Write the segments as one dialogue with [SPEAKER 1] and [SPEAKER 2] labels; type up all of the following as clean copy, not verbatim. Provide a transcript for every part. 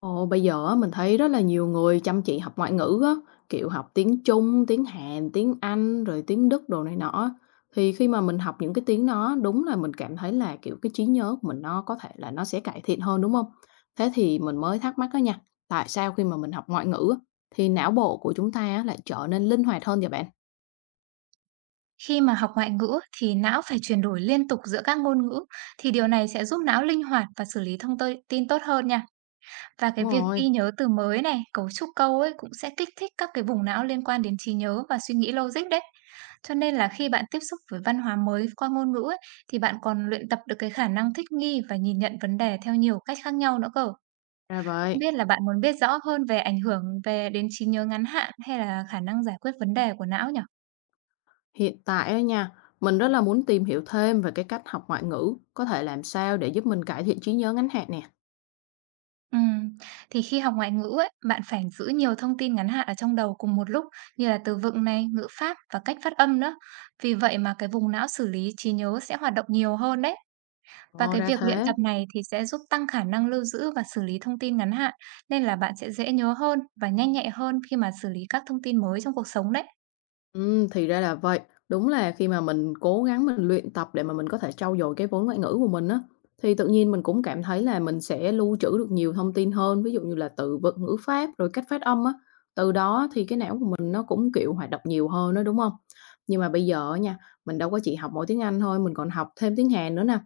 [SPEAKER 1] Ồ, bây giờ á, mình thấy rất là nhiều người chăm chỉ học ngoại ngữ á, kiểu học tiếng Trung, tiếng Hàn, tiếng Anh, rồi tiếng Đức đồ này nọ. Á. Thì khi mà mình học những cái tiếng đó, đúng là mình cảm thấy là kiểu cái trí nhớ của mình nó có thể là nó sẽ cải thiện hơn đúng không? Thế thì mình mới thắc mắc đó nha, tại sao khi mà mình học ngoại ngữ á, thì não bộ của chúng ta á lại trở nên linh hoạt hơn vậy bạn?
[SPEAKER 2] Khi mà học ngoại ngữ thì não phải chuyển đổi liên tục giữa các ngôn ngữ, thì điều này sẽ giúp não linh hoạt và xử lý thông tơi tin tốt hơn nha. Và cái
[SPEAKER 1] Đúng
[SPEAKER 2] việc
[SPEAKER 1] rồi,
[SPEAKER 2] ghi nhớ từ mới này, cấu trúc câu ấy cũng sẽ kích thích các cái vùng não liên quan đến trí nhớ và suy nghĩ logic đấy. Cho nên là khi bạn tiếp xúc với văn hóa mới qua ngôn ngữ ấy, thì bạn còn luyện tập được cái khả năng thích nghi và nhìn nhận vấn đề theo nhiều cách khác nhau nữa cơ.
[SPEAKER 1] ra
[SPEAKER 2] Không
[SPEAKER 1] vậy.
[SPEAKER 2] biết là bạn muốn biết rõ hơn về ảnh hưởng về đến trí nhớ ngắn hạn hay là khả năng giải quyết vấn đề của não nhỉ?
[SPEAKER 1] Hiện tại á nha, mình rất là muốn tìm hiểu thêm về cái cách học ngoại ngữ, có thể làm sao để giúp mình cải thiện trí nhớ ngắn hạn nè.
[SPEAKER 2] Ừm, thì khi học ngoại ngữ ấy, bạn phải giữ nhiều thông tin ngắn hạn ở trong đầu cùng một lúc, như là từ vựng này, ngữ pháp và cách phát âm nữa. Vì vậy mà cái vùng não xử lý trí nhớ sẽ hoạt động nhiều hơn đấy. Và
[SPEAKER 1] Ồ,
[SPEAKER 2] cái
[SPEAKER 1] ra
[SPEAKER 2] việc luyện
[SPEAKER 1] thế.
[SPEAKER 2] tập này thì sẽ giúp tăng khả năng lưu giữ và xử lý thông tin ngắn hạn, nên là bạn sẽ dễ nhớ hơn và nhanh nhạy hơn khi mà xử lý các thông tin mới trong cuộc sống đấy.
[SPEAKER 1] Thì ra là vậy. Đúng là khi mà mình cố gắng mình luyện tập để mà mình có thể trau dồi cái vốn ngoại ngữ của mình á, thì tự nhiên mình cũng cảm thấy là mình sẽ lưu trữ được nhiều thông tin hơn, ví dụ như là từ vựng, ngữ pháp, rồi cách phát âm á. Từ đó thì cái não của mình nó cũng, kiểu, hoạt động nhiều hơn đó, đúng không? Nhưng mà bây giờ á nha, mình đâu có chỉ học mỗi tiếng Anh thôi, mình còn học thêm tiếng Hàn nữa nè.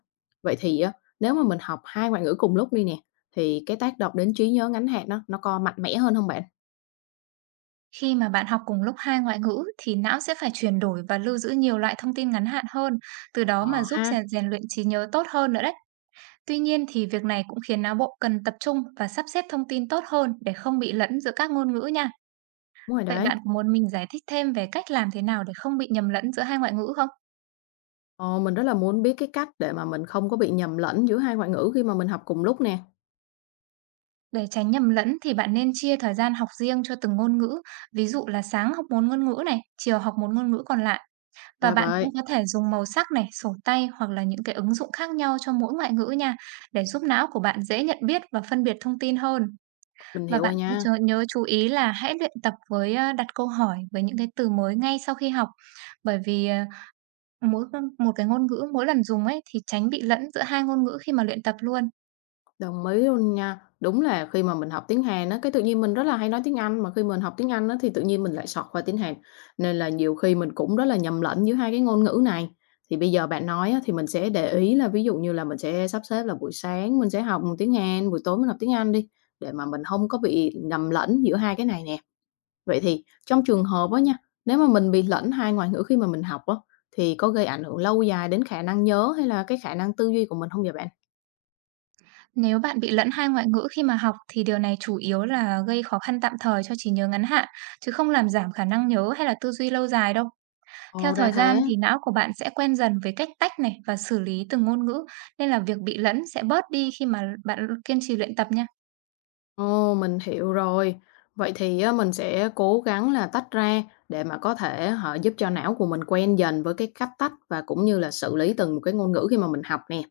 [SPEAKER 1] Vậy thì á, nếu mà mình học 2 ngoại ngữ cùng lúc đi nè, thì cái tác động đến trí nhớ ngắn hạn á, nó có mạnh mẽ hơn không bạn?
[SPEAKER 2] Khi mà bạn học cùng lúc hai ngoại ngữ thì não sẽ phải chuyển đổi và lưu giữ nhiều loại thông tin ngắn hạn hơn, từ đó mà
[SPEAKER 1] Ờ
[SPEAKER 2] giúp
[SPEAKER 1] ha.
[SPEAKER 2] rèn rèn luyện trí nhớ tốt hơn nữa đấy. Tuy nhiên thì việc này cũng khiến não bộ cần tập trung và sắp xếp thông tin tốt hơn để không bị lẫn giữa các ngôn ngữ nha.
[SPEAKER 1] Đúng rồi
[SPEAKER 2] Vậy
[SPEAKER 1] đấy.
[SPEAKER 2] bạn có muốn mình giải thích thêm về cách làm thế nào để không bị nhầm lẫn giữa hai ngoại ngữ không?
[SPEAKER 1] Ờ, mình rất là muốn biết cái cách để mà mình không có bị nhầm lẫn giữa hai ngoại ngữ khi mà mình học cùng lúc nè.
[SPEAKER 2] Để tránh nhầm lẫn thì bạn nên chia thời gian học riêng cho từng ngôn ngữ. Ví dụ là sáng học một ngôn ngữ này, chiều học một ngôn ngữ còn lại. Và
[SPEAKER 1] Ra
[SPEAKER 2] bạn cũng
[SPEAKER 1] vậy,
[SPEAKER 2] có thể dùng màu sắc này, sổ tay hoặc là những cái ứng dụng khác nhau cho mỗi ngoại ngữ nha, để giúp não của bạn dễ nhận biết và phân biệt thông tin hơn.
[SPEAKER 1] mình
[SPEAKER 2] Và
[SPEAKER 1] hiểu
[SPEAKER 2] bạn
[SPEAKER 1] rồi
[SPEAKER 2] cũng
[SPEAKER 1] nha,
[SPEAKER 2] chớ nhớ chú ý là hãy luyện tập với, đặt câu hỏi với những cái từ mới ngay sau khi học, bởi vì, mỗi con một cái ngôn ngữ mỗi lần dùng ấy, thì tránh bị lẫn giữa hai ngôn ngữ khi mà luyện tập luôn.
[SPEAKER 1] đồng ý luôn nha. Đúng là khi mà mình học tiếng Hàn á, cái tự nhiên mình rất là hay nói tiếng Anh, mà khi mình học tiếng Anh á, thì tự nhiên mình lại xọt qua tiếng Hàn. Nên là nhiều khi mình cũng rất là nhầm lẫn giữa hai cái ngôn ngữ này. Thì bây giờ bạn nói á, thì mình sẽ để ý là ví dụ như là mình sẽ sắp xếp là buổi sáng mình sẽ học tiếng Hàn, buổi tối mình học tiếng Anh đi, để mà mình không có bị nhầm lẫn giữa hai cái này nè. Vậy thì trong trường hợp á nha, nếu mà mình bị lẫn hai ngoại ngữ khi mà mình học á, thì có gây ảnh hưởng lâu dài đến khả năng nhớ hay là cái khả năng tư duy của mình không vậy bạn?
[SPEAKER 2] Nếu bạn bị lẫn hai ngoại ngữ khi mà học thì điều này chủ yếu là gây khó khăn tạm thời cho trí nhớ ngắn hạn, chứ không làm giảm khả năng nhớ hay là tư duy lâu dài đâu. Theo
[SPEAKER 1] Ồ, ra
[SPEAKER 2] thời gian
[SPEAKER 1] thế.
[SPEAKER 2] thì não của bạn sẽ quen dần với cách tách này và xử lý từng ngôn ngữ, nên là việc bị lẫn sẽ bớt đi khi mà bạn kiên trì luyện tập nha.
[SPEAKER 1] Ồ, mình hiểu rồi. Vậy thì á, mình sẽ cố gắng là tách ra để mà có thể họ giúp cho não của mình quen dần với cái cách tách và cũng như là xử lý từng một cái ngôn ngữ khi mà mình học nè.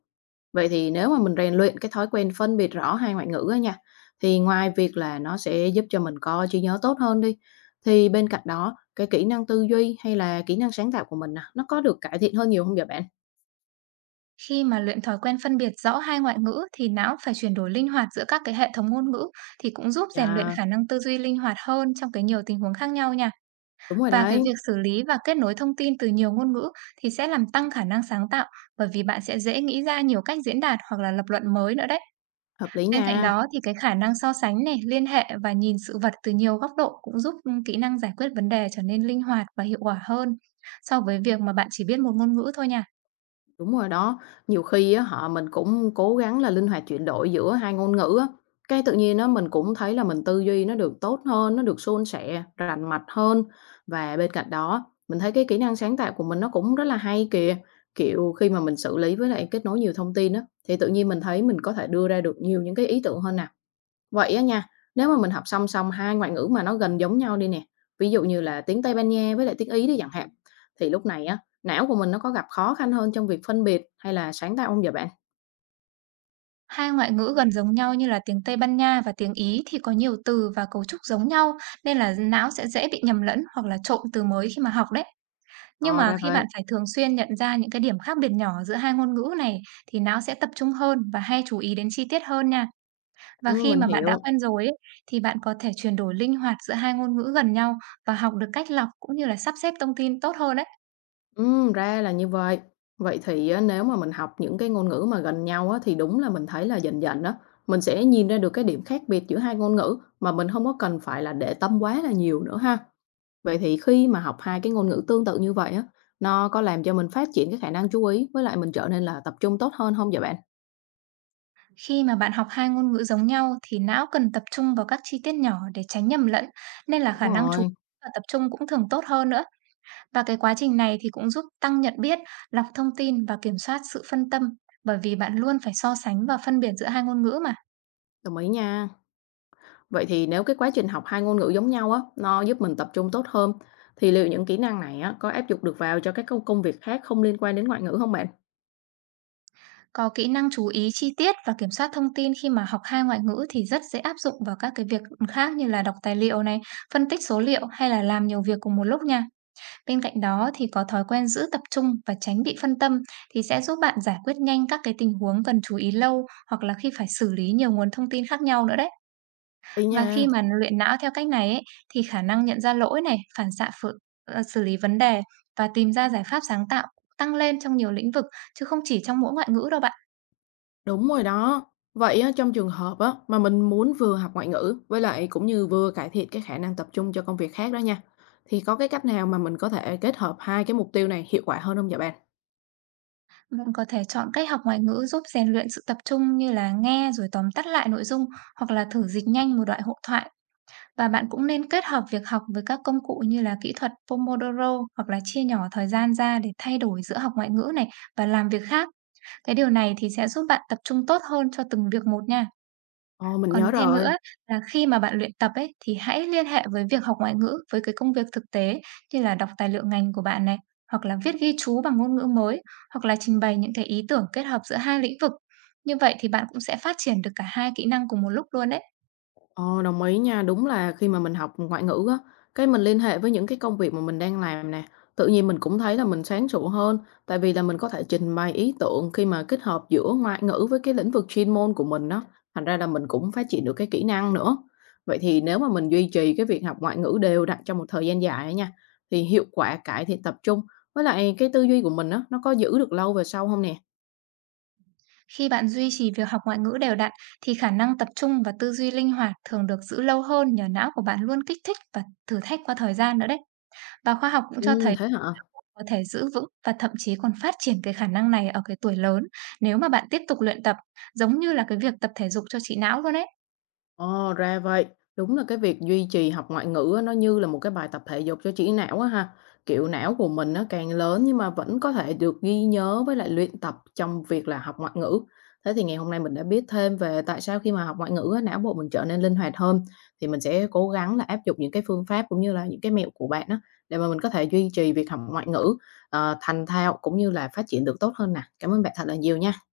[SPEAKER 1] Vậy thì nếu mà mình rèn luyện cái thói quen phân biệt rõ hai ngoại ngữ á nha, thì ngoài việc là nó sẽ giúp cho mình có trí nhớ tốt hơn đi, thì bên cạnh đó cái kỹ năng tư duy hay là kỹ năng sáng tạo của mình nè, nó có được cải thiện hơn nhiều không vậy bạn?
[SPEAKER 2] Khi mà luyện thói quen phân biệt rõ hai ngoại ngữ thì não phải chuyển đổi linh hoạt giữa các cái hệ thống ngôn ngữ, thì cũng giúp rèn luyện
[SPEAKER 1] Dạ
[SPEAKER 2] khả năng tư duy linh hoạt hơn trong cái nhiều tình huống khác nhau nha.
[SPEAKER 1] đúng rồi
[SPEAKER 2] Và cái
[SPEAKER 1] đấy,
[SPEAKER 2] việc xử lý và kết nối thông tin từ nhiều ngôn ngữ thì sẽ làm tăng khả năng sáng tạo, bởi vì bạn sẽ dễ nghĩ ra nhiều cách diễn đạt hoặc là lập luận mới nữa đấy.
[SPEAKER 1] hợp lý
[SPEAKER 2] Bên cạnh
[SPEAKER 1] nha.
[SPEAKER 2] đó thì cái khả năng so sánh này, liên hệ và nhìn sự vật từ nhiều góc độ cũng giúp kỹ năng giải quyết vấn đề trở nên linh hoạt và hiệu quả hơn so với việc mà bạn chỉ biết một ngôn ngữ thôi nha.
[SPEAKER 1] Đúng rồi đó, nhiều khi á họ mình cũng cố gắng là linh hoạt chuyển đổi giữa hai ngôn ngữ á, cái tự nhiên á mình cũng thấy là mình tư duy nó được tốt hơn, nó được suôn sẻ, rành mạch hơn. Và bên cạnh đó, mình thấy cái kỹ năng sáng tạo của mình nó cũng rất là hay kìa, kiểu, khi mà mình xử lý với lại kết nối nhiều thông tin á, thì tự nhiên mình thấy mình có thể đưa ra được nhiều những cái ý tưởng hơn nè. Vậy á nha, nếu mà mình học song song hai ngoại ngữ mà nó gần giống nhau đi nè, ví dụ như là tiếng Tây Ban Nha với lại tiếng Ý đi chẳng hạn, thì lúc này á, não của mình nó có gặp khó khăn hơn trong việc phân biệt hay là sáng tạo không vậy bạn?
[SPEAKER 2] Hai ngoại ngữ gần giống nhau như là tiếng Tây Ban Nha và tiếng Ý thì có nhiều từ và cấu trúc giống nhau, nên là não sẽ dễ bị nhầm lẫn hoặc là trộn từ mới khi mà học đấy. Nhưng
[SPEAKER 1] Ờ
[SPEAKER 2] mà
[SPEAKER 1] ra
[SPEAKER 2] khi
[SPEAKER 1] vậy,
[SPEAKER 2] bạn phải thường xuyên nhận ra những cái điểm khác biệt nhỏ giữa hai ngôn ngữ này thì não sẽ tập trung hơn và hay chú ý đến chi tiết hơn nha. Và
[SPEAKER 1] ừ,
[SPEAKER 2] khi
[SPEAKER 1] mình
[SPEAKER 2] mà bạn đã
[SPEAKER 1] hiểu,
[SPEAKER 2] quen rồi ấy, thì bạn có thể chuyển đổi linh hoạt giữa hai ngôn ngữ gần nhau và học được cách lọc cũng như là sắp xếp thông tin tốt hơn đấy.
[SPEAKER 1] ừ, ra là như vậy. Vậy thì á, nếu mà mình học những cái ngôn ngữ mà gần nhau á, thì đúng là mình thấy là dần dần đó, mình sẽ nhìn ra được cái điểm khác biệt giữa hai ngôn ngữ mà mình không có cần phải là để tâm quá là nhiều nữa ha. Vậy thì khi mà học hai cái ngôn ngữ tương tự như vậy á, nó có làm cho mình phát triển cái khả năng chú ý với lại mình trở nên là tập trung tốt hơn không vậy bạn?
[SPEAKER 2] Khi mà bạn học hai ngôn ngữ giống nhau thì não cần tập trung vào các chi tiết nhỏ để tránh nhầm lẫn, nên là
[SPEAKER 1] Đúng
[SPEAKER 2] khả năng chú
[SPEAKER 1] rồi,
[SPEAKER 2] ý và tập trung cũng thường tốt hơn nữa. Và cái quá trình này thì cũng giúp tăng nhận biết, lọc thông tin và kiểm soát sự phân tâm, bởi vì bạn luôn phải so sánh và phân biệt giữa hai ngôn ngữ mà.
[SPEAKER 1] đồng ý nha. Vậy thì nếu cái quá trình học hai ngôn ngữ giống nhau á, nó giúp mình tập trung tốt hơn, thì liệu những kỹ năng này á, có áp dụng được vào cho các công công việc khác không liên quan đến ngoại ngữ không bạn?
[SPEAKER 2] Có kỹ năng chú ý chi tiết và kiểm soát thông tin khi mà học hai ngoại ngữ thì rất dễ áp dụng vào các cái việc khác, như là đọc tài liệu này, phân tích số liệu hay là làm nhiều việc cùng một lúc nha. Bên cạnh đó thì có thói quen giữ tập trung và tránh bị phân tâm thì sẽ giúp bạn giải quyết nhanh các cái tình huống cần chú ý lâu hoặc là khi phải xử lý nhiều nguồn thông tin khác nhau nữa đấy.
[SPEAKER 1] Ý nha,
[SPEAKER 2] Và khi mà luyện não theo cách này ấy, thì khả năng nhận ra lỗi này, phản xạ phự, ờ, xử lý vấn đề và tìm ra giải pháp sáng tạo tăng lên trong nhiều lĩnh vực, chứ không chỉ trong mỗi ngoại ngữ đâu bạn.
[SPEAKER 1] đúng rồi đó. Vậy á, trong trường hợp á, mà mình muốn vừa học ngoại ngữ với lại cũng như vừa cải thiện cái khả năng tập trung cho công việc khác đó nha. Thì có cái cách nào mà mình có thể kết hợp hai cái mục tiêu này hiệu quả hơn không vậy bạn?
[SPEAKER 2] Bạn có thể chọn cách học ngoại ngữ giúp rèn luyện sự tập trung, như là nghe rồi tóm tắt lại nội dung hoặc là thử dịch nhanh một đoạn hội thoại. Và bạn cũng nên kết hợp việc học với các công cụ như là kỹ thuật Pomodoro hoặc là chia nhỏ thời gian ra để thay đổi giữa học ngoại ngữ này và làm việc khác. Cái điều này thì sẽ giúp bạn tập trung tốt hơn cho từng việc một nha.
[SPEAKER 1] Ồ, mình
[SPEAKER 2] Còn
[SPEAKER 1] nhớ
[SPEAKER 2] thêm nữa
[SPEAKER 1] rồi.
[SPEAKER 2] là khi mà bạn luyện tập ấy thì hãy liên hệ với việc học ngoại ngữ với cái công việc thực tế, như là đọc tài liệu ngành của bạn này, hoặc là viết ghi chú bằng ngôn ngữ mới, hoặc là trình bày những cái ý tưởng kết hợp giữa hai lĩnh vực. Như vậy thì bạn cũng sẽ phát triển được cả hai kỹ năng cùng một lúc luôn đấy.
[SPEAKER 1] Ồ, đồng ý nha. Đúng là khi mà mình học ngoại ngữ á, cái mình liên hệ với những cái công việc mà mình đang làm nè, tự nhiên mình cũng thấy là mình sáng trụ hơn, tại vì là mình có thể trình bày ý tưởng khi mà kết hợp giữa ngoại ngữ với cái lĩnh vực chuyên môn của mình đó thành ra là mình cũng phát triển được cái kỹ năng nữa. Vậy thì nếu mà mình duy trì cái việc học ngoại ngữ đều đặn trong một thời gian dài á nha, thì hiệu quả cải thiện tập trung với lại cái tư duy của mình á, nó có giữ được lâu về sau không nè?
[SPEAKER 2] Khi bạn duy trì việc học ngoại ngữ đều đặn thì khả năng tập trung và tư duy linh hoạt thường được giữ lâu hơn, nhờ não của bạn luôn kích thích và thử thách qua thời gian nữa đấy. Và khoa học cũng cho thấy
[SPEAKER 1] Thế hả?
[SPEAKER 2] có thể giữ vững và thậm chí còn phát triển cái khả năng này ở cái tuổi lớn, nếu mà bạn tiếp tục luyện tập, giống như là cái việc tập thể dục cho trí não luôn ấy.
[SPEAKER 1] Ồ, ra vậy. Đúng là cái việc duy trì học ngoại ngữ á, nó như là một cái bài tập thể dục cho trí não á ha. Kiểu não của mình nó càng lớn nhưng mà vẫn có thể được ghi nhớ với lại luyện tập trong việc là học ngoại ngữ. Thế thì ngày hôm nay mình đã biết thêm về tại sao khi mà học ngoại ngữ á, não bộ mình trở nên linh hoạt hơn. Thì mình sẽ cố gắng là áp dụng những cái phương pháp cũng như là những cái mẹo của bạn á để mà mình có thể duy trì việc học ngoại ngữ thành thạo cũng như là phát triển được tốt hơn nè. Cảm ơn bạn thật là nhiều nha.